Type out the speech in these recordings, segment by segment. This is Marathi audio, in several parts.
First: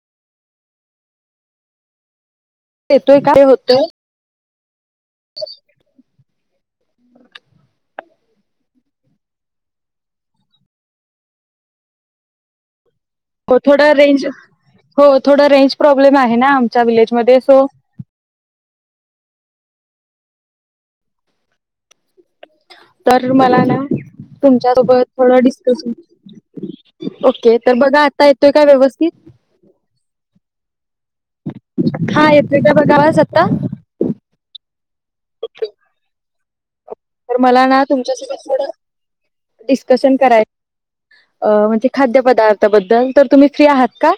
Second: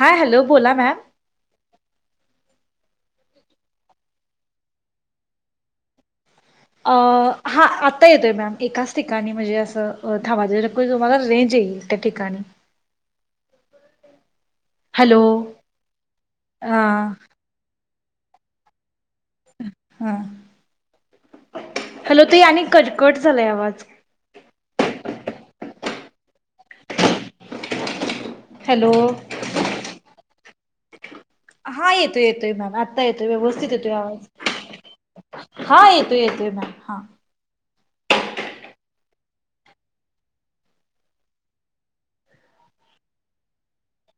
हाय हॅलो बोला मॅम येतोय काय होत [inaudible] अ हा आता येतोय मॅम एकाच ठिकाणी म्हणजे असं थांबवा तुम्हाला रेंज येईल त्या ठिकाणी हो थोडा रेंज हो हॅलो थोडं रेंज प्रॉब्लेम आहे ना हा आमच्या विलेजमध्ये सो हा हॅलो तु आणि कटकट तर झालाय मला ना आवाज तुमच्यासोबत थोडं डिस्कशन ओके तर बघा आता येतोय का हॅलो व्यवस्थित हा येतो येतोय का मॅम बघा आत्ता आवाज येतोय आता व्यवस्थित येतोय आवाज हा येतोय येतोय म तर मला ना तुमच्या थोड डिस्कशन करायच म्हणजे खाद्य पदार्थाबद्दल तर तुम्ही फ्री आहात का?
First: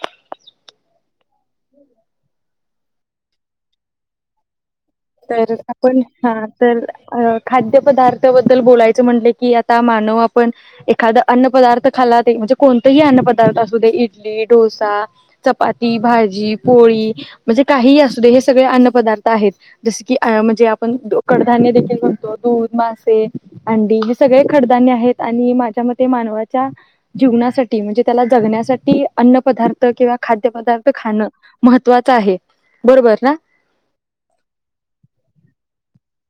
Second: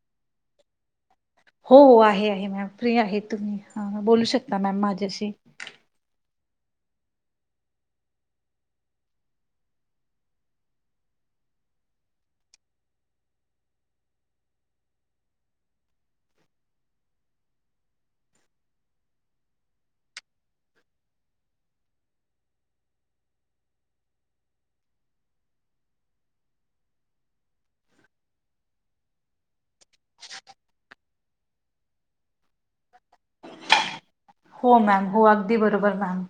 हो आहे आह मॅम फ्री आहे तुम्ही बोलू शकता मॅम माझ्या- तर आपण हा तर अ खाद्य पदार्थबद्दल बोलायचं म्हटले की आता मानव आपण एखादा अन्न पदार्थ खाला म्हणजे कोणतेही अन्न पदार्थ असू दे इडली, डोसा, चपाती, भाजी, पोळी, म्हणजे काहीही असू दे हे सगळे अन्न पदार्थ आहेत. जस की अ म्हणजे आपण कडधान्य देखील म्हणतो दूध, मासे, अंडी. हे सगळे कडधान्य आहेत आणि माझ्या मते मानवाच्या जीवनासाठी म्हणजे त्याला जगण्यासाठी अन्न पदार्थ किंवा खाद्य पदार्थ खाणं महत्त्वाचं आहे बरोबर ना? हो मॅम हो अगदी बरोबर मॅम.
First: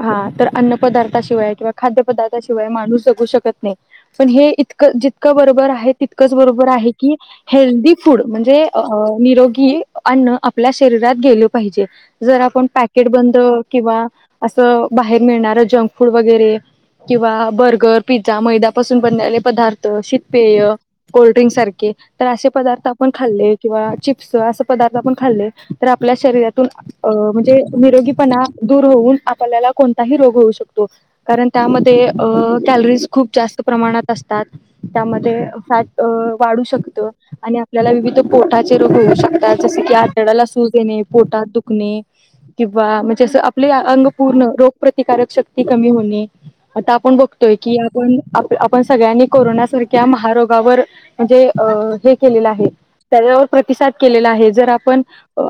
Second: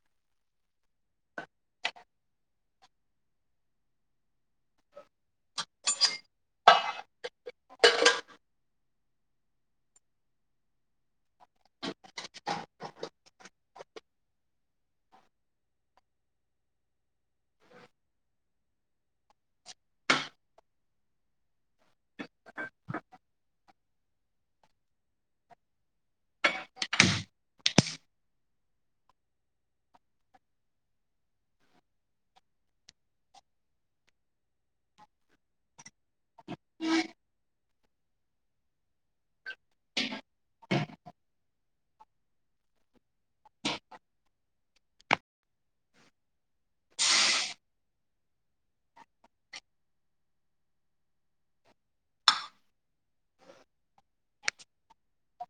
हा तर अन्न पदार्थाशिवाय किंवा खाद्य पदार्थाशिवाय माणूस जगू शकत. नाही पण हे इतकं जितकं बरोबर आहे. तितकंच बरोबर आहे की हेल्दी फूड म्हणजे, अ निरोगी अन्न आपल्या शरीरात गेलं पाहिजे. जर आपण पॅकेट बंद किंवा- असं बाहेर मिळणार जंक फूड वगैरे किंवा बर्गर, पिझ्झा मैद्यापासून बनलेले पदार्थ शीतपेय कोल्ड्रिंक सारखे तर असे पदार्थ आपण खाल्ले किंवा चिप्स असे पदार्थ आपण खाल्ले तर आपल्या शरीरातून अ म्हणजे निरोगीपणा दूर होऊन, आपल्याला कोणताही रोग होऊ शकतो कारण त्यामध्ये अ कॅलरीज खूप जास्त प्रमाणात असतात त्यामध्ये फॅट वाढू शकत आणि आपल्याला विविध पोटाचे रोग होऊ शकतात जस की आतड्याला सूज येणे पोटात दुखणे किंवा म्हणजे असं आपले अंग- पूर्ण रोग प्रतिकारशक्ती कमी होणे आता आपण बघतोय की आपण आपण सगळ्यांनी कोरोनासारख्या महारोगावर म्हणजे हे केलेलं आहे त्याच्यावर प्रतिसाद केलेला आहे जर आपण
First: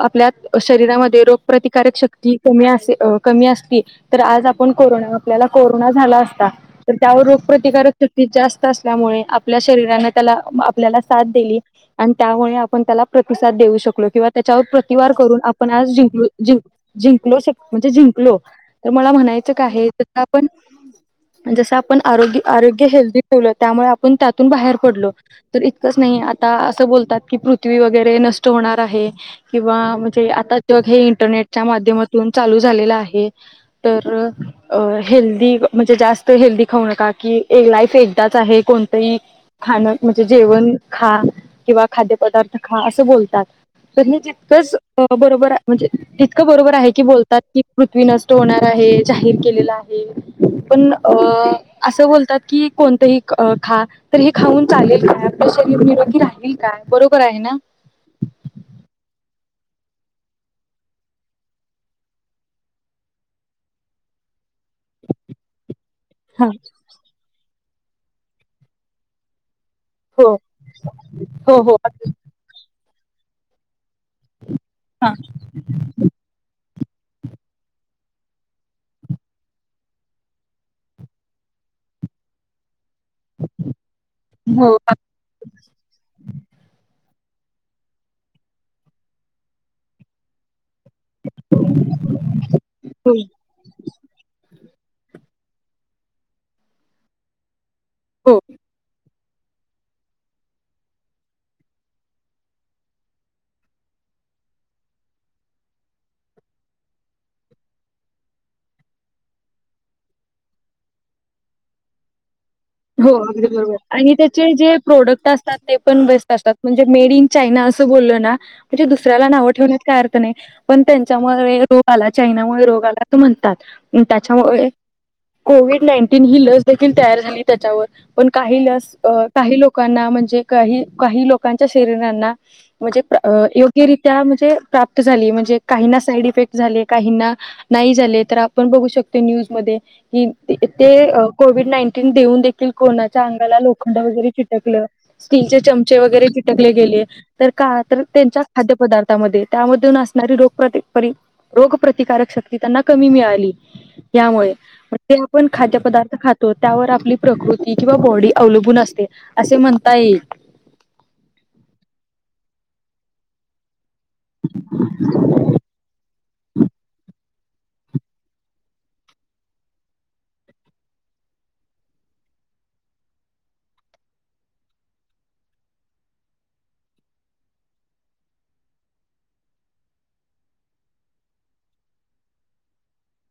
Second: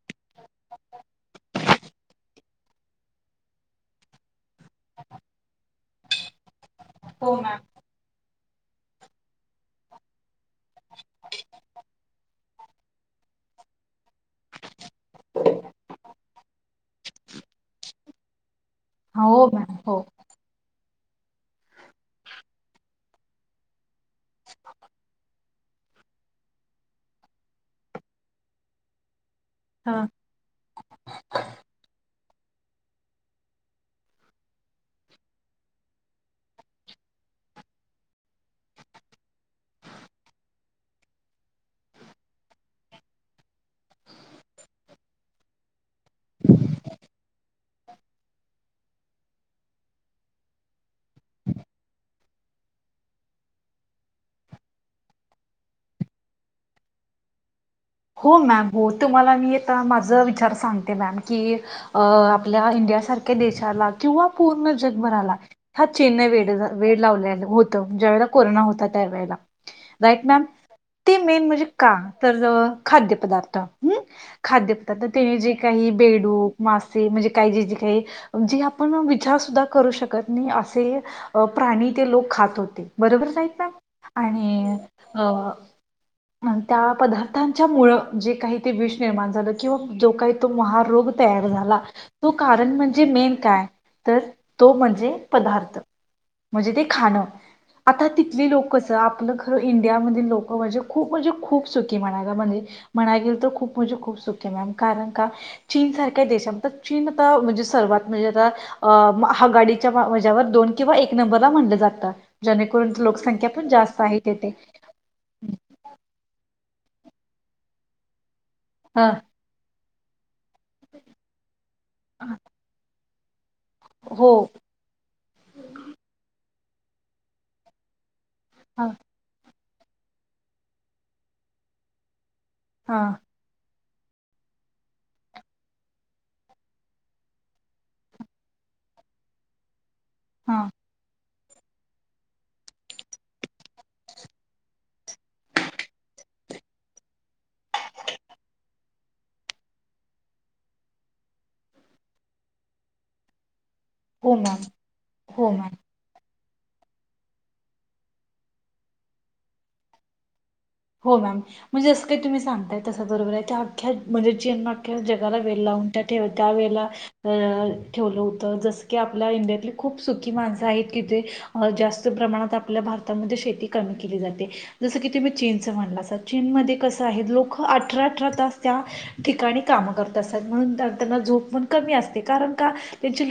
आपल्या शरीरामध्ये रोग प्रतिकारशक्ती कमी असे- कमी असती तर आज आपण कोरोना आपल्याला कोरोना झाला असता. तर त्यावर हो मॅम रोगप्रतिकारकशक्ती जास्त. मुळे आपल्या शरीराने त्याला आपल्याला साथ दिली आणि त्यामुळे आपण त्याला प्रतिसद देऊ शकलो किंवा त्यांच्यावर प्रति वार करून आप जिंक जिंकलो लो तर मला हो म्हणायचं का मॅम आहे हो कायपण जस आपण आरोग्य आरोग्य हेल्दी ठेवलं त्यामुळे आपण त्यातून बाहेर पडलो तर इतकंच नाही आता असं बोलतात की पृथ्वी वगैरे नष्ट होणार आहे. किंवा हा म्हणजे आता- उद्योग हे इंटरनेटच्या माध्यमातून चालू झालेलं आहे. तर हेल्दी म्हणजे जास्त हेल्दी खाऊ नका कि एक लाईफ एकदाच आहे कोणतंही खाणं म्हणजे जेवण खा किंवा खाद्यपदार्थ खा असं बोलतात तर हे जितकंच बरोबर आहे म्हणजे जितकं बरोबर आहे की बोलतात. पृथ्वी नष्ट होणार आहे जाहीर केलेलं आहे. पण अ असं बोलतात की कोणतंही खा तर हे खाऊन चालेल काय आपलं शरीर निरोगी राहतील काय बरोबर आहे ना? हो मॅम हो तुम्हाला मी आ माझ विचार सांगते मॅम की आपल्या इंडिया सारख्या देशाला किंवा- पूर्ण जगभराला हा चीन ने हा. वेड लावले आहे. ज्या वेळेला कोरोना होता त्यावेेळेला- राईट हो मॅम ते मेन हो म्हणजे हो का अगदी तर जवळ खाद्यपदार्थ हम्म खाद्यपदार्थ हा. तेने जे काही बेडूक मासे म्हणजे काही जे जे काही जे आपण विचार सुद्धा करू शकत नाही असे प्राणी ते लोक खात होते. बरोबरच आहेत ना हो आणि अ त्या पदार्थ मुळ जे काही ते विष निर्माण झालं किंवा जो काही तो महा- रोग तयार झाला तो कारण म्हणजे अगदी मेन काय तर तो म्हणजे? पदार्थ म्हणजे ते खाणं- आता हो तिथले लोक कस आपलं- तर इंडियामधली लोक म्हणजे खूप म्हणजे खूप सुखी म्हणाल. म्हणायची तर खूप म्हणजे खूप सुखी मॅम कारण का चीन सारख्या दशान चीन आता म्हणजे सर्वात म्हणजे आता आघाडीच्या हेच्यावर दोन किंवा एक नंबरला म्हणलं जातं. जेणेकरून हो लोकसंख्या पण जास्त आणि आहे तेथे त्यांचे जे प्रोडक्ट असतात ते पण बेस्ट असतात. म्हणजे मेडइन चायना असं बोललो ना. म्हणजे ह दुसऱ्याला नाव ठेवण्यात. काय अर्थ नाही. पण त्यांच्यामुळे रोग आला. चायनामुळे रोग आला. तु म्हण हो त्याच्यामुळे कोविड नाईन्टीन ही लस देखील तयार झाली. त्याच्यावर पण काही ह लस काही लोक लोकांना म्हणजे काही काही लोकांच्या शरीरांना म्हणजे हा य यो- -ग्यरित्या म्हणजे प्राप्त झाली म्हणजे काही साईड इफेक्ट झाले काहीना नाही झाले तर आपण बघू शकतो न्यूजमध्ये की हा ते अ कोविड नाईन्टीन देऊन देखील कोणाच्या अंगाला लोखंड वगैरे चिटकलं स्टीलचे चमचे वगैरे चिटकले गेले तर का तर त्यांच्या खाद्यपदार्थामध्ये त्यामधून असणारी रोगत रोगप्रतिकारक शक्ती त्यांना कमी मिळाली. हो त्यामुळे मॅम ते आपण हो मॅम खाद्यपदार्थ खा- -तो त्यावर आपली प्रकृती किंवा बॉडी अवलंबून असते असे म्हणता येईल. हो मॅम म्हणजे जसं काही तुम्ही सांगताय तस बरोबर आहे. त्या अख्या म्हणजे ज्यानं अख्या जगाला वेळ लावून ठेवलं त्या वेळेला अ ठेवलं होतं जसं की आपल्या इंडियातली खूप सुखी माणसं आहेत की ते जास्त प्रमाणात आपल्या भारतामध्ये शेती कामे केली जाते. जसं की तुम्ही चीनच म्हणलासा चीन मध्ये कसं आहे लोक अठरा अठरा तास त्या ठिकाणी काम करत असतात. म्हणून त्यांना झोप पण कमी असते. कारण का त्यांचे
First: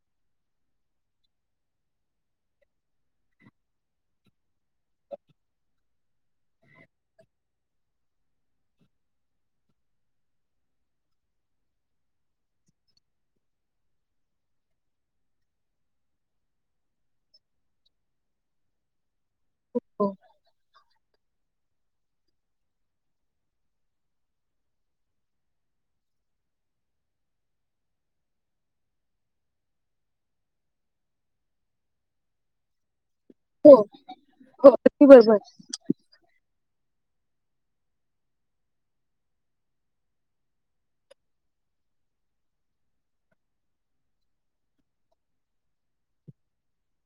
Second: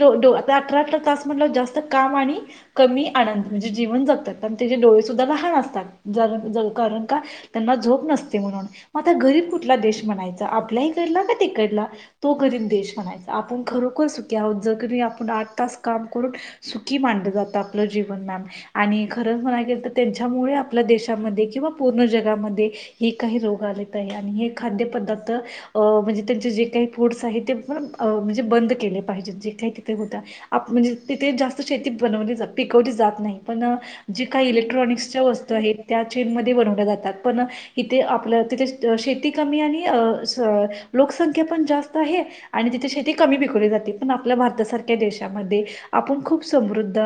अठरा अठरा तास म्हणलं जास्त काम आणि कमी आनंद म्हणजे जीवन जगतात. अन त्यांचे डोळे सुद्धा लहान असतात. जरा जात कारण का त्यांना झोप नसते म्हणून मग आता गरीब कुठला देश म्हणायचा आपल्या इकडला की तिकडला तो गरीब देश म्हणायचा. आपण खरोखर सुखी आहोत जे की आपण आठ तास काम करून सुखी मानलं जातं आपलं जीवन मॅम आणि खरंच म्हणा हो त्यांच्यामुळे आपल्या देशामध्ये किंवा पूर्ण जगामध्ये हे काही रोग आलेत आहे आणि हे खाद्य पदार्थ अ म्हणजे त्यांचे जे काही फूड्स आहे ते पण म्हणजे बंद केले पाहिजे जे काही तिथे होता आप म्हणजे तिथे जास्त शेती बनवली जात पिकवली जात. नाही पण हो जे काही अगदी इलेक्ट्रॉनिक्सच्या बरोबर वस्तू आहेत त्या चीन मध बनवल्या जातात पण इथे आपलं तिथे शेती कमी आणि अं लोकसंख्या पण जास्त आहे आणि तिथे शेती कमी पिकवली जाते. पण आपल्या भारतासारख्या देशामध्ये आपण खूप समृद्ध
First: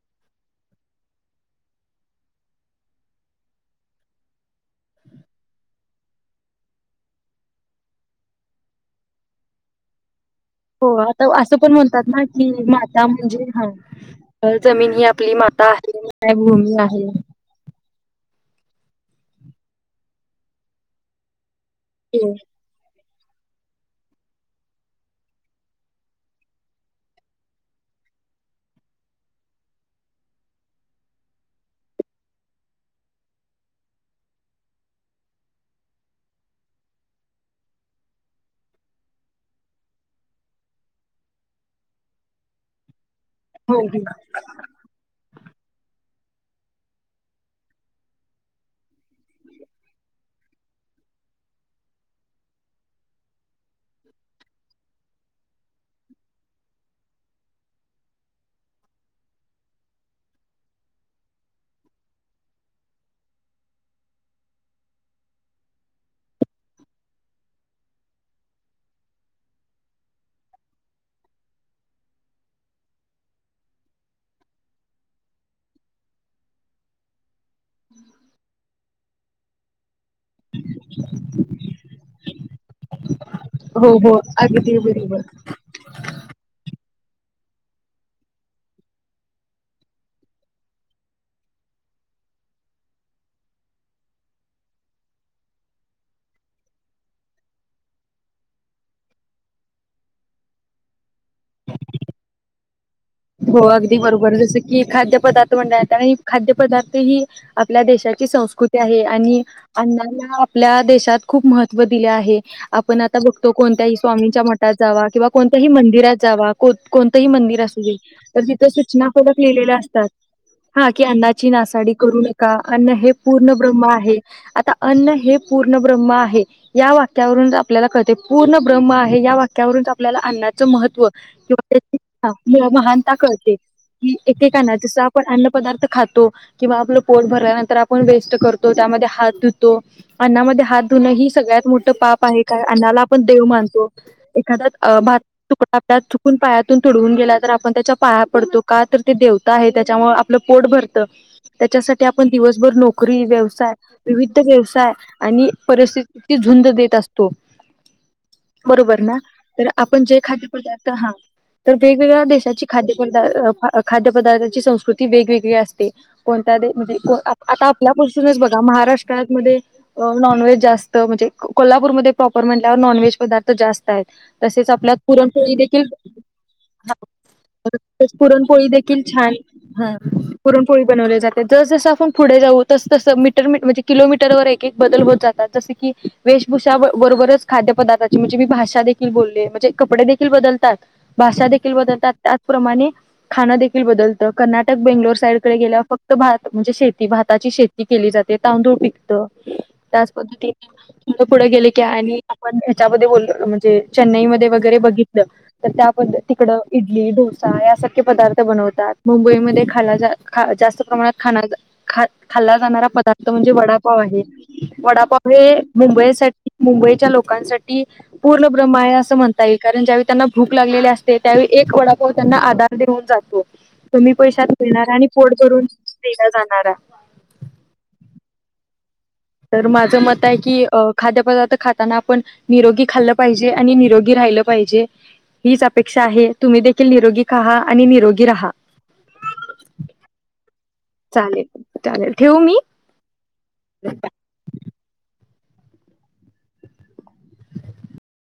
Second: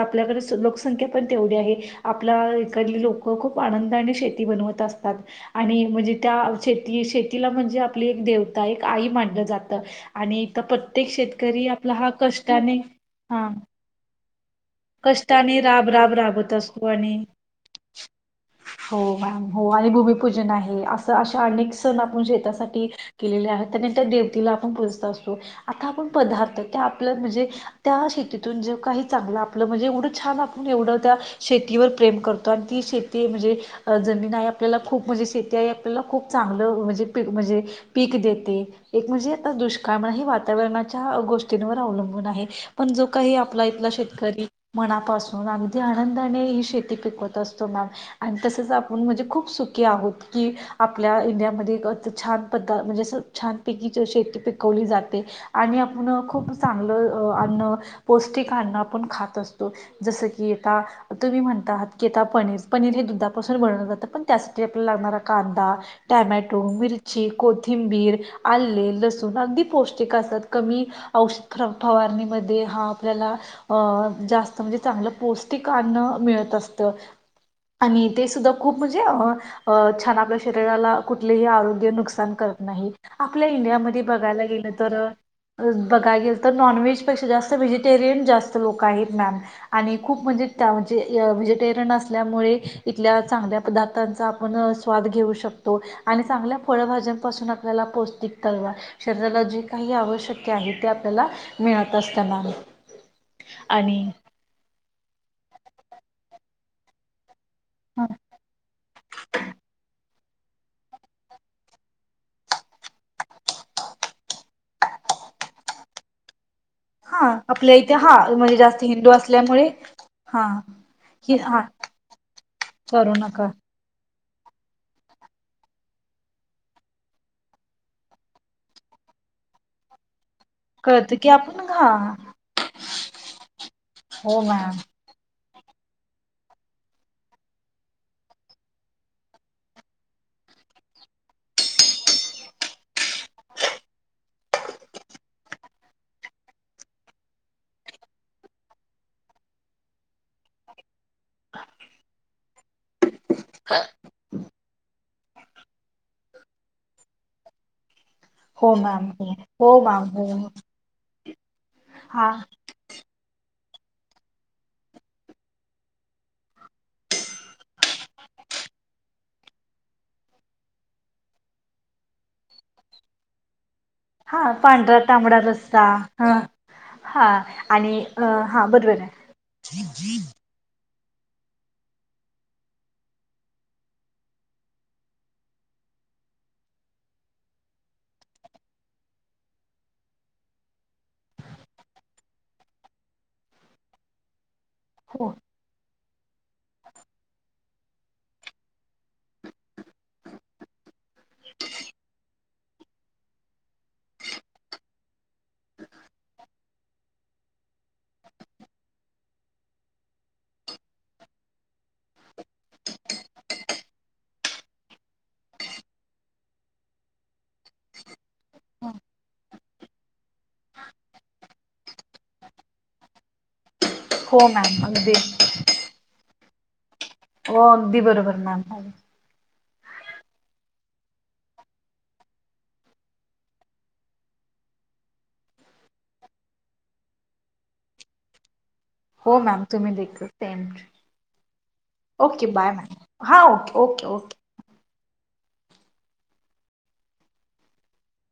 आपल्याकडे लोकसंख्या पण तेवढी आहे, आपल्या इकड लोक खूप आनंदाने शेती बनवत असतात आणि म्हणजे त्या शेती शेतीला म्हणजे आपली एक देवता एक आई मानलं जातं. आणि तर हो प्रत्येक आता असं शेतकरी पण आपला म्हणतात हा ना कि कष्टाने माता म्हणजे हा हा जमीन ही आपली कष्टाने माता राब राब आहे राबत भूमी असतो आहे. आणि [inaudible] हो मॅम हो आणि भूमिपूजन आहे असं अशा अनेक सण आपण हो शेतासाठी केलेल्या आहेत त्यानं त्या देवतीला आपण पुजत असतो आता आपण पदार्थ त्या आपलं म्हणजे त्या शेतीतून जे काही चांगलं आपलं म्हणजे एवढं छान आपण एवढं त्या शेतीवर प्रेम करतो आणि ती शेती ते म्हणजे जमीन आहे आपल्याला खूप म्हणजे शेती आहे आपल्याला खूप चांगलं म्हणजे पी म्हणजे पीक देते एक म्हणजे आता दुष्काळम हे वातावरणाच्या गोष्टींवर अवलंबून आहे पण जो काही आपला इथला हो शेतकरी मनापासून अगदी आनं धाने ही शेती पिकवत असतो मॅम. आणि तसच आपण म्हणजे खूप सुखी आहोत की आपल्या इंडियामध्ये एक छान पदा म्हणजे छान पैकी शेती पिकवली जाते आणि आपण खूप चांगलं अन्न, पौष्टिक अन्न आपण खात असतो जस की आता तुम्ही म्हणतात की आता पनीर पनीर हे दुधापासून बनवलं जातं पण त्यासाठी आपल्याला लागणारा कांदा, टॅमॅटो, मिरची, कोथिंबीर, आले, लसूण अगदी पौष्टिक असतात, कमी औष फवारणीमध्ये हा आपल्याला अं जास्त म्हणजे चांगलं पौष्टिक अन्न मिळत असत. आणि ते सुद्धा खूप म्हणजे हं अं छान आपल्या शरीराला कुठलेही आरोग्य नुकसान कर नाही आपल्या हो इंडियामध्ये हो बघायला गेलं अगदी तर बरोबर बघायला गेल तर नॉनव्हेज पेक्षा जास्त व्हेजिटेरियन जास्त लोक आहेत मॅम आणि खूप म्हणजे त्या म्हणजे व्हेजिटेरियन असल्यामुळे इथल्या चांगल्या पदार्थांचा आपण स्वाद घेऊ शकतो आणि चांगल्या फळभाज्यांपासून आपल्याला पौष्टिक तलवार शरीराला जे काही आवश्यक आहे, ते आपल्याला मिळत असत मॅम. हो अगदी आणि बरोबर जसं की खाद्य पदार्थ [unintelligible] खाद्य पदार्थ ही आपल्या देशाची संस्कृती आहे आणि अन्ना आपल्या देशात खूप महत्त्व दिले आहे, आपण आता बघतो कोणत्याही स्वामींच्या मठात जावा किंवा कोणत्याही मंदिरात जावा कोत कोणतंही हा मंदिर आपल्या असु इथे दे. हा तर म्हणजे तिथे जास्त सूचना हिंदू फलक असल्यामुळे लिहिलेल्या असतात हा की अन्नाची नासाडी करू नका अन्न हे करू नका पूर्ण ब्रम आहे. आता अन्न हे पूर्ण ब्रह्म आहे, या वाक्यावरून आपल्याला कळते पूर्ण ब्रह्म आहे या वाक्यावरून आपल्याला अन्ना महत्व कळत की आपण घा किंवा [unintelligible] महानता कळते की एक हो के काना मॅम जस आपण अन्न पदार्थ खातो किंवा आपलं पोट भरल्यानंतर आपण वेस्ट करतो त्यामध्ये हात धुतो अन्नामध्ये हात धुणं ही सगळ्यात मोठं पाप आहे का अन्नाला आपण देव मानतो एखाद्या भात तुकडा आ चुकून पायातून तुडवून गेला तर आपण त्याच्या पाया पडतो का तर ते देवता आहे त्याच्यामुळे आपलं पोट भर त त्याच्यासाठी आपण दिवसभर नोकरी व्यवसाय विविध व्यवसाय आणि परिस्थितीची झुंज देत असतो. हो बरोबर मॅम ना हो तर हो आपण मॅम जे हो खाद्य पदार्थ हा तर वेगवेगळ्या हा देशात [unintelligible] खाद्य पदार्थाची संस्कृती वेगवेगळी असते कोणत्या दे म्हणजे आ आता आपल्यापासूनच बघा महाराष्ट्रामध्ये नॉनव्हेज जास्त म्हणजे को कोल्हापूरमध्ये प्रॉपर म्हणल्यावर नॉनव्हेज पदार्थ जास्त आहेत हा तसेच आपल्यात पांढरा- तांबडा पुरणपोळी रस्सा, देखील ह हा आणि हा पुरणपोळी बरोबर देखील आहे छान ह पुरणपो बनवले जाते जस जसं आपण पुढे जाऊ तस तस मीटर म्हणजे किलोमीटर ववर एक एक बदल होत जातात, जस की वेशभूषा बरोबरच खाद्य पदार्थाची म्हणजे मी भाषा देखील बोलले म्हणजे कपडे देखील बदलतात भाषा देखील बदलतात. त्याचप्रमाणे खाण देखील बदलतं कर्ना टक बेंगलोर हो साईडडे गेला फक्त भात म्हणजे शेती भाताची शेती केली जाते तांदूळ पिकत त्याच पद्धतीने पुढे गेली की आणि हेच्या म्हणजे चेन्नई म वगरे बघित तर त्या तिकड ईडली डोसा यासारखे पदार्थ बनवतात. मुंबई मध्ये खा ख जास्त प्रमाणात खा खाल्ला जाणारा पदार्थ म्हणजे वडापाव आहे, वडापाव हे मुंबईसाठी मुंबईच्या लोकांसाठी पूर्ण ब्रह्मा आहे असं म्हणताई कारण ज्यावेळी त्यांना भूक लागलेली असते त्यावेळी एक वडापाव त्यांना आधार देऊन जातो. कमी पैशात हो मॅम मिळणार आणि अगदी पोड करूनला जाणार हड हो अगदी बरोबर मॅम तर माझं मत आहे की खाद्यपदार्थ खाताना, आपण निरोगी खाल्लं पाहिजे आणि निरोगी राहिलं पाहिजे हीच अपेक्षा आहे तुम्ही देखील निरोगी खा आणि निरोगी राहा. हो मॅम तुम्ही देखील चालेल चालेल ठेवू ओके मी बाय बाय मॅम हा ओके बाय ओके ओके